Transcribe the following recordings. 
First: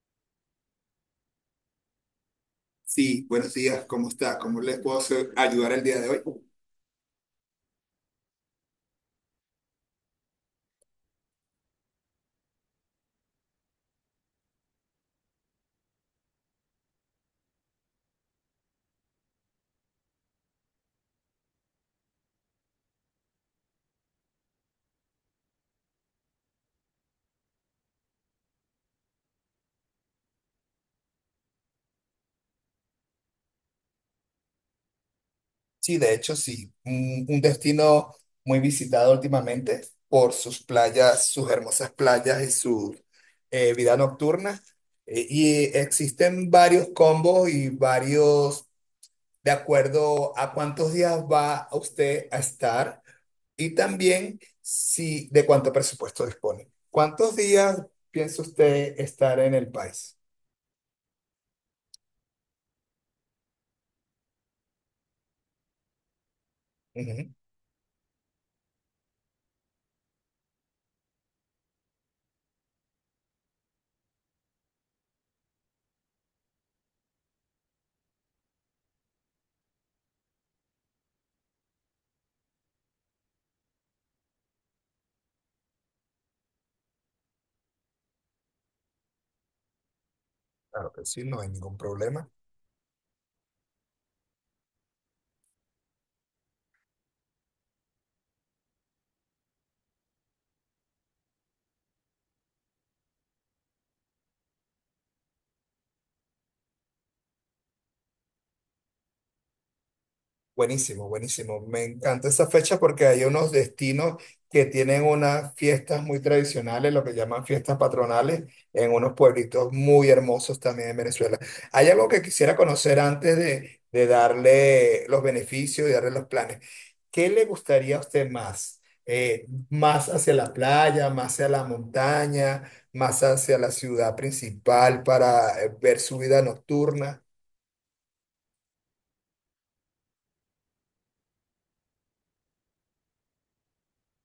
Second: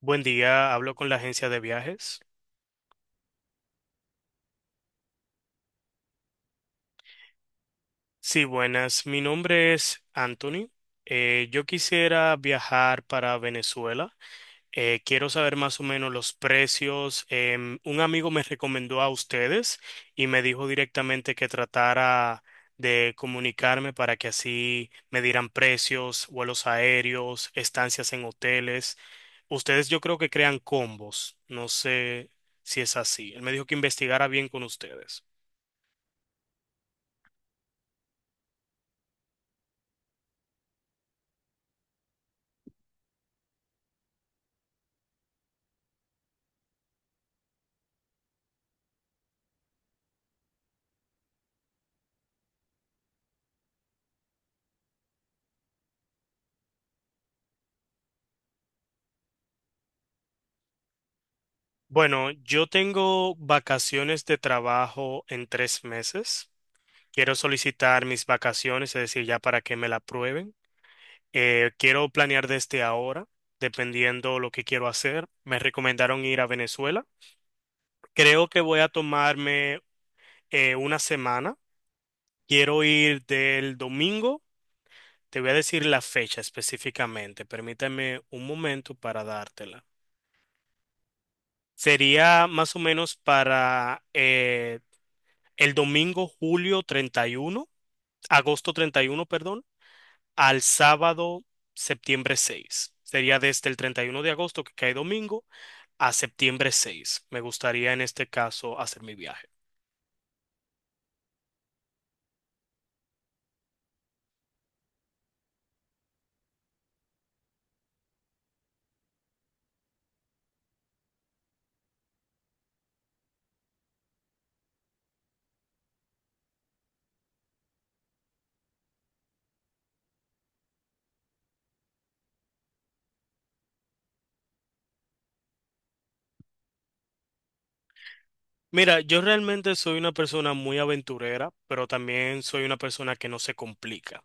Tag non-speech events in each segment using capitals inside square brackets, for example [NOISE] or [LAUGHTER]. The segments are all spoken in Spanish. Buen día, hablo con la agencia de viajes. Sí, buenos días, ¿cómo está? ¿Cómo les puedo ayudar el día de hoy? Sí, buenas, mi nombre es Anthony. Yo quisiera viajar para Venezuela. Quiero saber más o menos los precios. Un amigo me recomendó a ustedes y me dijo directamente que tratara de comunicarme para que así me dieran precios, vuelos aéreos, estancias en hoteles. Ustedes yo creo que crean combos. No sé si es así. Él me dijo que investigara bien con ustedes. Sí, de hecho, sí. Un destino muy visitado últimamente por sus playas, sus hermosas playas y su vida nocturna. Y existen varios combos y varios, de acuerdo a cuántos días va usted a estar y también si de cuánto presupuesto dispone. ¿Cuántos días piensa usted estar en el país? Bueno, yo tengo vacaciones de trabajo en 3 meses. Ujú. Quiero solicitar mis vacaciones, es decir, ya para que me la aprueben. Quiero planear desde ahora, dependiendo lo que quiero hacer. Me recomendaron ir a Venezuela. Creo que voy a tomarme una semana. Quiero ir del domingo. Te voy a decir la fecha específicamente. Permítame un momento para dártela. Claro que sí, no hay ningún problema. Sería más o menos para el domingo julio 31, agosto 31, perdón, al sábado septiembre 6. Sería desde el 31 de agosto, que cae domingo, a septiembre 6. Me gustaría en este caso hacer mi viaje. Buenísimo, buenísimo. Me encanta esa fecha porque hay unos destinos que tienen unas fiestas muy tradicionales, lo que llaman fiestas patronales, en unos pueblitos muy hermosos también en Venezuela. Hay algo que quisiera conocer antes de darle los beneficios y darle los planes. ¿Qué le gustaría a usted más? ¿Más hacia la playa, más hacia la montaña, más hacia la ciudad principal para ver su vida nocturna? Mira, yo realmente soy una persona muy aventurera, pero también soy una persona que no se complica.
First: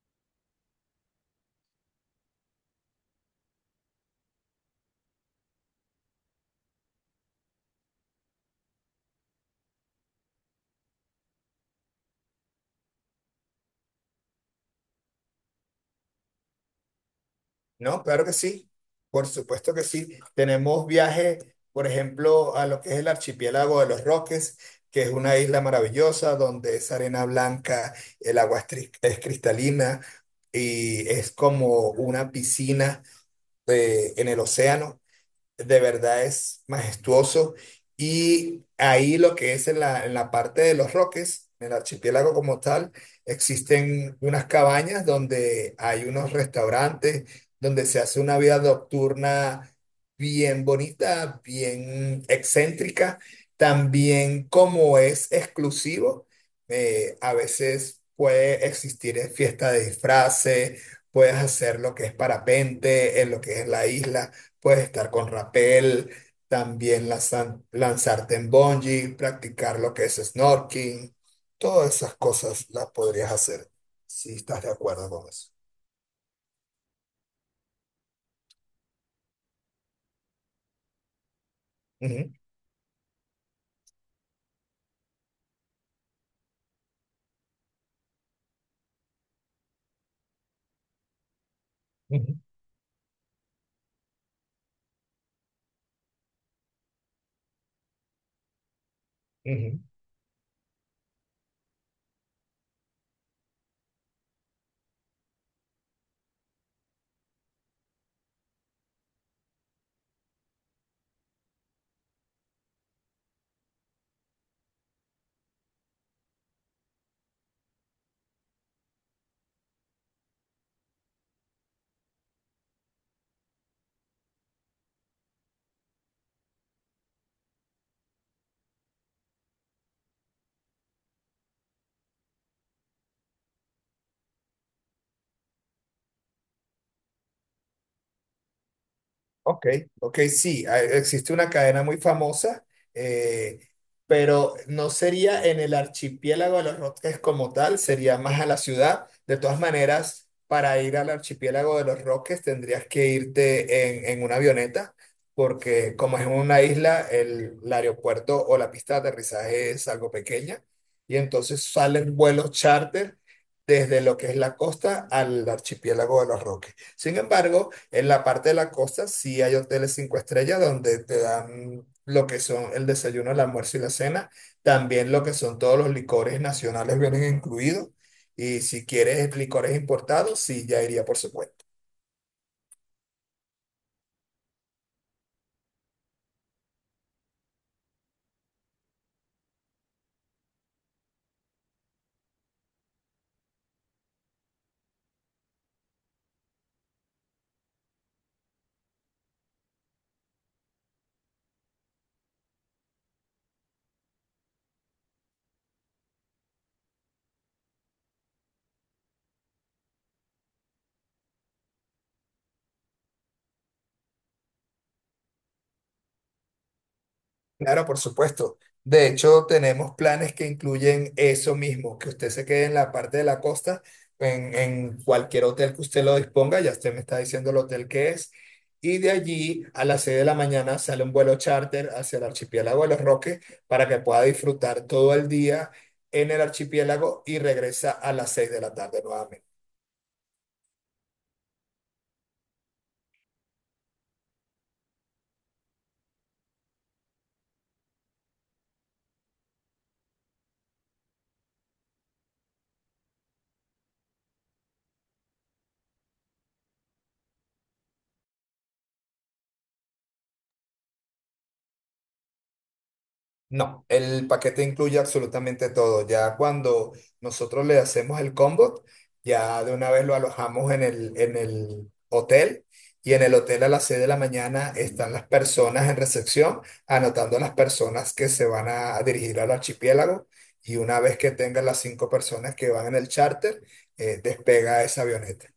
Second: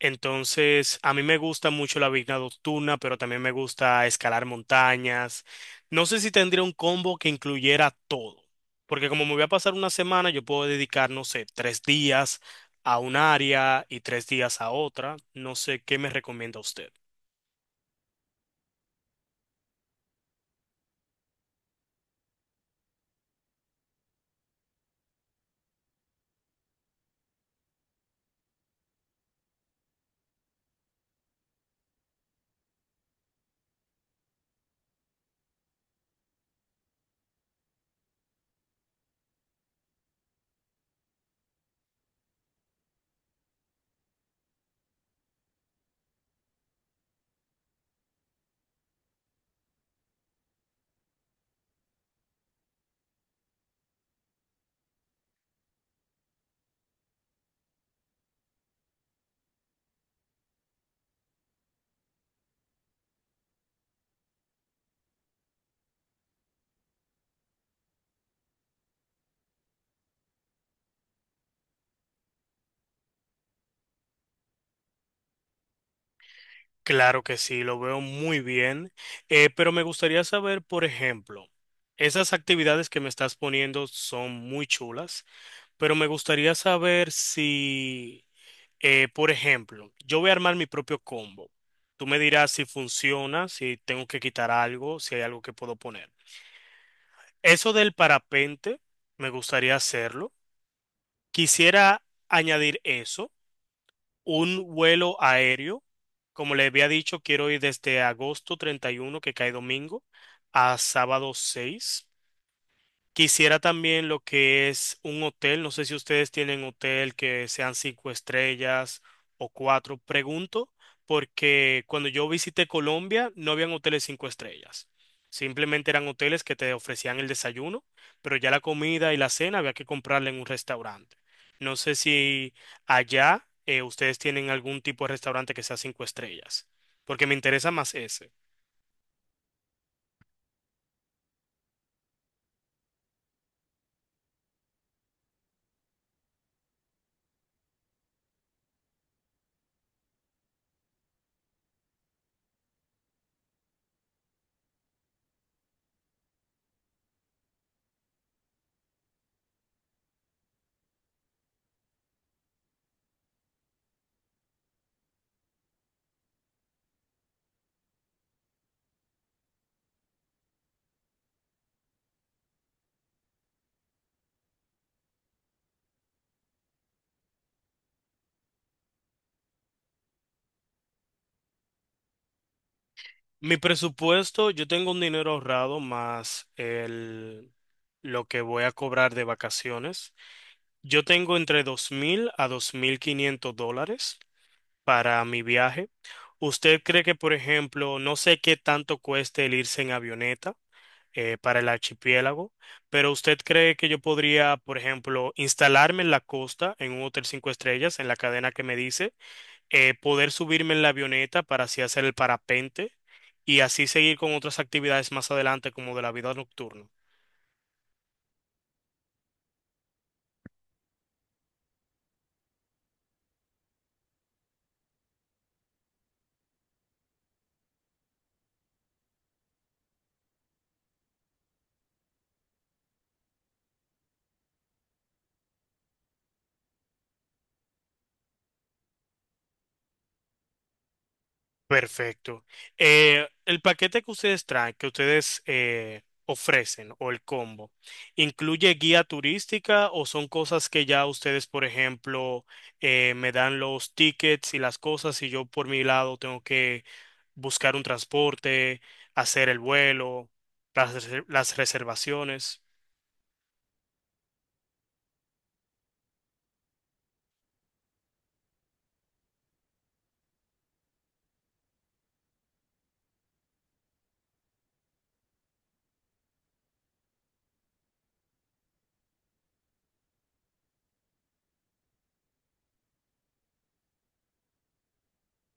Entonces, a mí me gusta mucho la vida nocturna, pero también me gusta escalar montañas. No sé si tendría un combo que incluyera todo, porque como me voy a pasar una semana, yo puedo dedicar, no sé, 3 días a un área y 3 días a otra. No sé qué me recomienda usted. No, claro que sí, por supuesto que sí. Tenemos viajes, por ejemplo, a lo que es el archipiélago de Los Roques, que es una isla maravillosa donde es arena blanca, el agua es cristalina y es como una piscina en el océano. De verdad es majestuoso. Y ahí lo que es en la parte de Los Roques, en el archipiélago como tal, existen unas cabañas donde hay unos restaurantes, donde se hace una vida nocturna bien bonita, bien excéntrica. También como es exclusivo, a veces puede existir fiesta de disfraces, puedes hacer lo que es parapente en lo que es la isla. Puedes estar con rapel, también lanzarte en bungee, practicar lo que es snorkeling. Todas esas cosas las podrías hacer si estás de acuerdo con eso. Claro que sí, lo veo muy bien, pero me gustaría saber, por ejemplo, Ujú, esas actividades que me estás poniendo son muy chulas, pero me gustaría saber si... Por ejemplo, yo voy a armar mi propio combo. Tú me ujú, dirás si funciona, si tengo que quitar algo, si hay algo que puedo poner. Eso del parapente, me gustaría ujú. hacerlo. Quisiera añadir eso, un vuelo aéreo. Como le había dicho, quiero ir desde agosto 31, que cae domingo, a sábado 6. Quisiera también lo que es un hotel. No sé si ustedes tienen hotel que sean cinco estrellas o cuatro. Pregunto porque cuando yo visité Colombia no habían hoteles cinco estrellas. Simplemente eran hoteles que te ofrecían el desayuno, pero ya la comida y la cena había que comprarla en un restaurante. No sé si allá ustedes tienen algún tipo de restaurante que sea cinco estrellas, porque me interesa más ese. Ok, ok, sí, existe una cadena muy famosa, eh, pero no sería en el archipiélago de Los Roques como tal, sería más a la ciudad. De todas maneras, para ir al archipiélago de Los Roques tendrías que irte en una avioneta, porque como es una isla, el aeropuerto o la pista de aterrizaje es algo pequeña, y entonces salen vuelos charter desde lo que es la costa al archipiélago de Los Roques. Sin embargo, en la parte de la costa sí hay hoteles cinco estrellas donde te dan lo que son el desayuno, el almuerzo y la cena. También lo que son todos los licores nacionales vienen incluidos. Y si quieres licores importados, sí, ya iría por su cuenta. Mi presupuesto, yo tengo un dinero ahorrado más el, lo que voy a cobrar de vacaciones. Yo tengo entre $2,000 a $2,500 para mi viaje. ¿Usted cree que, por ejemplo, no sé qué tanto cueste el irse en avioneta para el archipiélago, pero usted cree que yo podría, por ejemplo, instalarme en la costa, en un hotel cinco estrellas, en la cadena que me dice, poder subirme en la avioneta para así hacer el parapente? Y así seguir con otras actividades más adelante como de la vida nocturna. Claro, por supuesto. De hecho, tenemos planes que incluyen eso mismo, que usted se quede en la parte de la costa, en cualquier hotel que usted lo disponga, ya usted me está diciendo el hotel que es, y de allí a las 6 de la mañana sale un vuelo charter hacia el archipiélago de Los Roques para que pueda disfrutar todo el día en el archipiélago y regresa a las 6 de la tarde nuevamente. Perfecto. El paquete que ustedes traen, que ustedes ofrecen o el combo, ¿incluye guía turística o son cosas que ya ustedes, por ejemplo, me dan los tickets y las cosas y yo por mi lado tengo que buscar un transporte, hacer el vuelo, las reservaciones? No, el paquete incluye absolutamente todo. Ya cuando nosotros le hacemos el combo, ya de una vez lo alojamos en el hotel y en el hotel a las 6 de la mañana están las personas en recepción anotando las personas que se van a dirigir al archipiélago y una vez que tengan las cinco personas que van en el charter, despega esa avioneta.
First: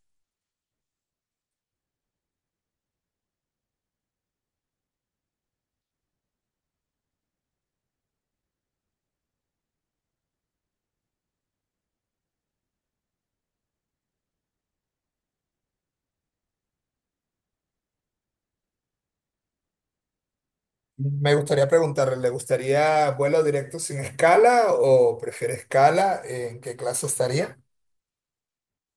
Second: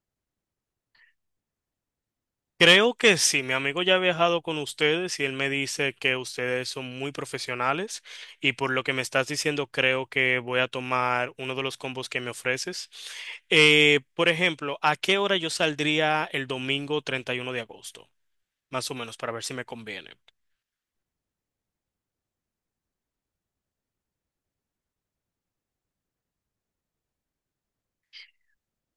Creo que sí, mi amigo ya ha viajado con ustedes y él me dice que ustedes son muy profesionales y por lo que me estás diciendo creo que voy a tomar uno de los combos que me ofreces. Por ejemplo, ¿a qué hora yo saldría el domingo 31 de agosto? Más o menos para ver si me conviene. Me gustaría preguntarle, ¿le gustaría vuelo directo sin escala o prefiere escala? ¿En qué clase estaría?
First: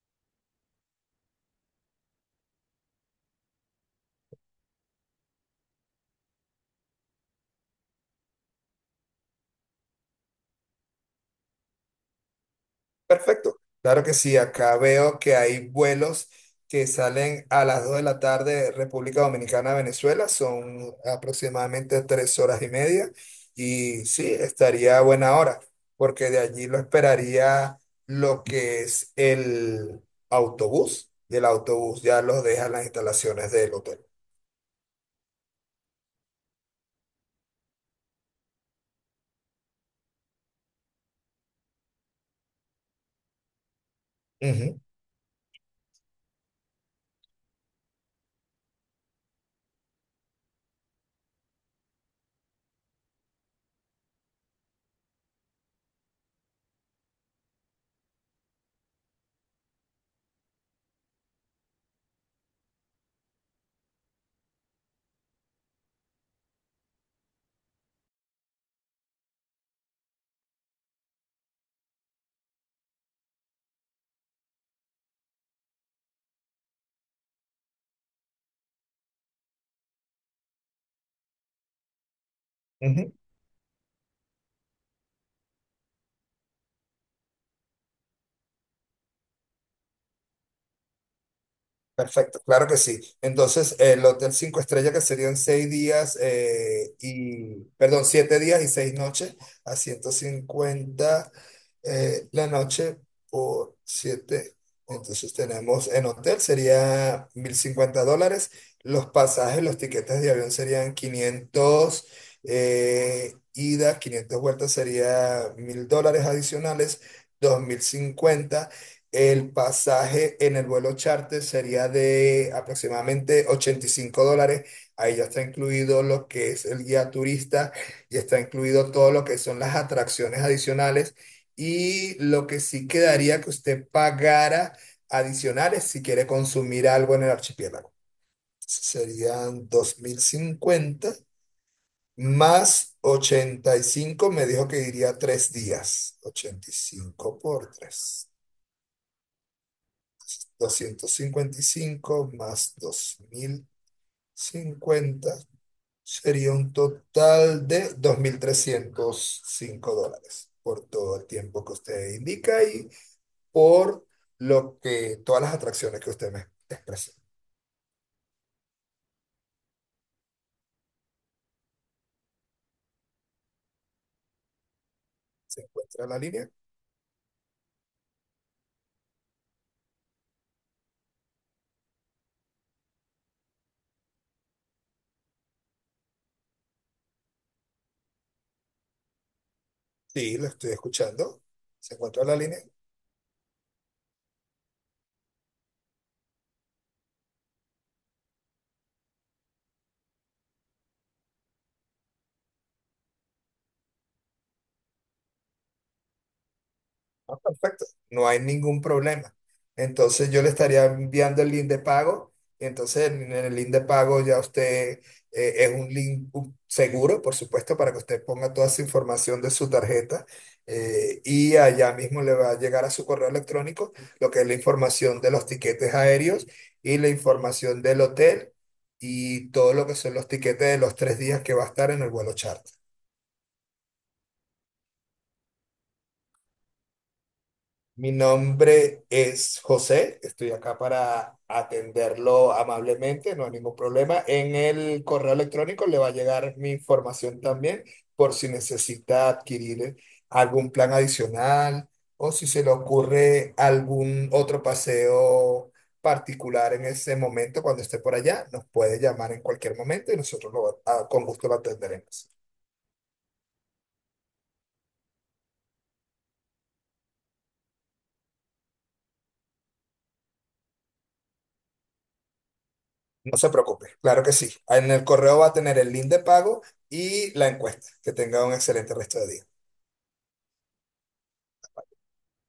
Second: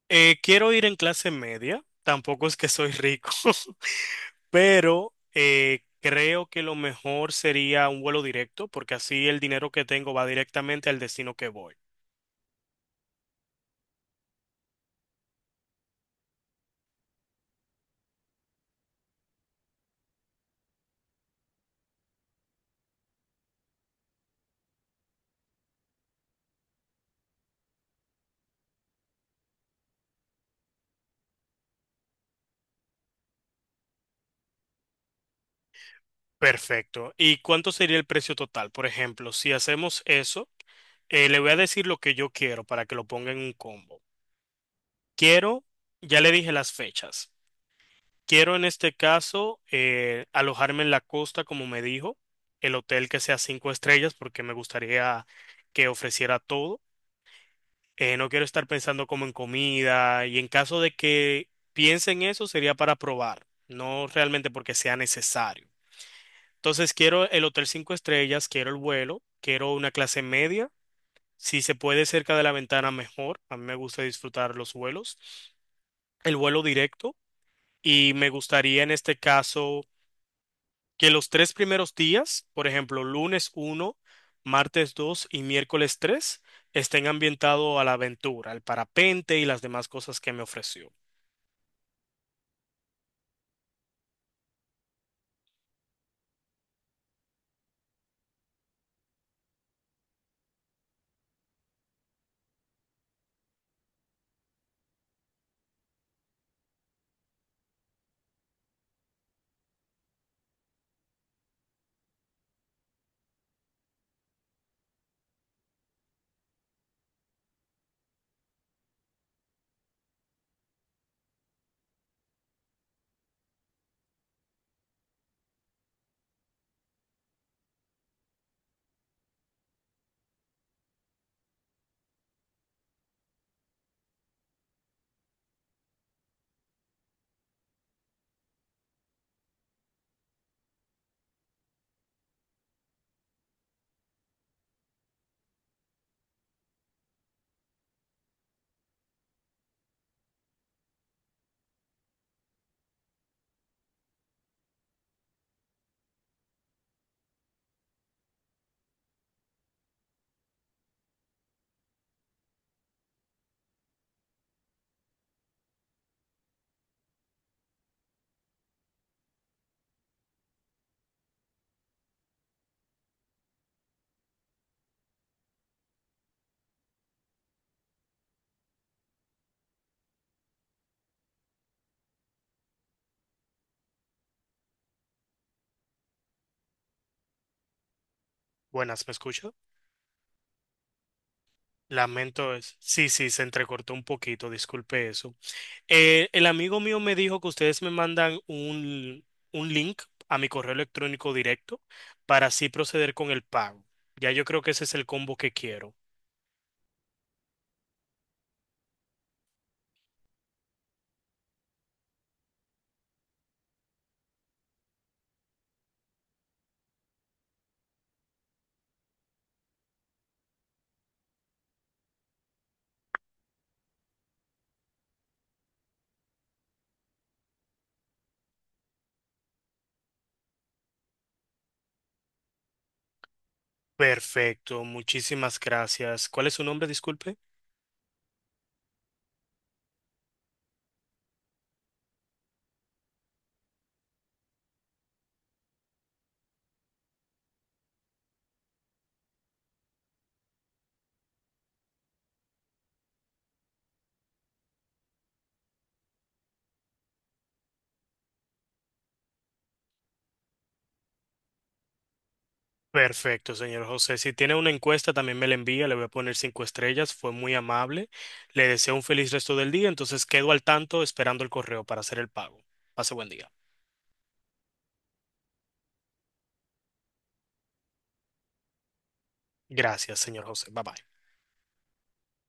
Quiero ir en clase media, tampoco es que soy rico, [LAUGHS] pero creo que lo mejor sería un vuelo directo porque así el dinero que tengo va directamente al destino que voy. Perfecto. Claro que sí, acá veo que hay vuelos que salen a las 2 de la tarde República Dominicana, Venezuela, son aproximadamente 3 horas y media y sí, estaría a buena hora, porque de allí lo esperaría lo que es el autobús y el autobús ya los deja en las instalaciones del hotel. Perfecto. ¿Y cuánto sería el precio total? Por ejemplo, si hacemos eso, le voy a decir lo que yo quiero para que lo ponga en un combo. Ujú, Quiero, ya le dije las fechas. Quiero en este caso alojarme en la costa, como me dijo, el hotel que sea cinco estrellas, porque me gustaría que ofreciera todo. No quiero estar pensando como en comida y en caso de que piense en eso sería para probar, no realmente porque sea necesario. Entonces quiero el hotel cinco estrellas, quiero el vuelo, quiero una clase media. Si se puede cerca de la ventana, mejor. A mí me gusta disfrutar los vuelos, el vuelo directo. Y me gustaría en este caso que los 3 primeros días, por ejemplo, ujú. lunes 1, martes 2 y miércoles 3, estén ambientados a la aventura, al parapente y las demás cosas que me ofreció. Perfecto, claro que sí. Entonces, el hotel cinco estrellas que serían 6 días y, perdón, 7 días y 6 noches a 150 la noche por siete. Entonces tenemos en hotel sería $1,050. Los pasajes, los tiquetes de avión serían 500 ida, 500 vueltas sería $1,000 adicionales, 2,050 el pasaje en el vuelo charter sería de aproximadamente $85. Ahí ya está incluido lo que es el guía turista y está incluido todo lo que son las atracciones adicionales. Y lo que sí quedaría que usted pagara adicionales si quiere consumir algo en el archipiélago. Serían 2,050 más 85. Me dijo que iría 3 días. 85 por 3. 255 más 2,050 sería un total de $2,305 por todo el tiempo que usted indica y por lo que todas las atracciones que usted me expresó. ¿Se encuentra en la línea? Buenas, ¿me escucha? Sí, lo estoy escuchando. ¿Se encuentra en la Lamento línea? es. Sí, sí, se entrecortó un poquito, disculpe eso. El amigo mío me dijo que ustedes me mandan un, link a mi correo electrónico directo para así proceder con el pago. Ya yo creo que ese es el combo que quiero. Ah, perfecto, no hay ningún problema. Entonces yo le estaría enviando el link de pago y entonces en el link de pago ya usted es un link seguro, por supuesto, para que usted ponga toda su información de su tarjeta y allá mismo le va a llegar a su correo electrónico lo que es la información de los tiquetes aéreos y la información del hotel y todo lo que son los tiquetes de los 3 días que va a estar en el vuelo charter. Perfecto, muchísimas gracias. ¿Cuál es su nombre? Disculpe. Mi nombre es José, estoy acá para atenderlo amablemente, no hay ningún problema. En el correo electrónico le va a llegar mi información también por si necesita adquirir algún plan adicional o si se le ocurre algún otro paseo particular en ese momento cuando esté por allá, nos puede llamar en cualquier momento y nosotros con gusto lo atenderemos. Perfecto, señor José. Si tiene una encuesta, también me la envía. Le voy a poner cinco estrellas. Fue muy amable. Le deseo un feliz resto del día. Entonces quedo al tanto esperando el correo para hacer el pago. Pase buen No se día. preocupe, claro que sí. En el correo va a tener el link de pago y la encuesta. Que tenga un excelente resto de día. Gracias, señor José. Bye bye.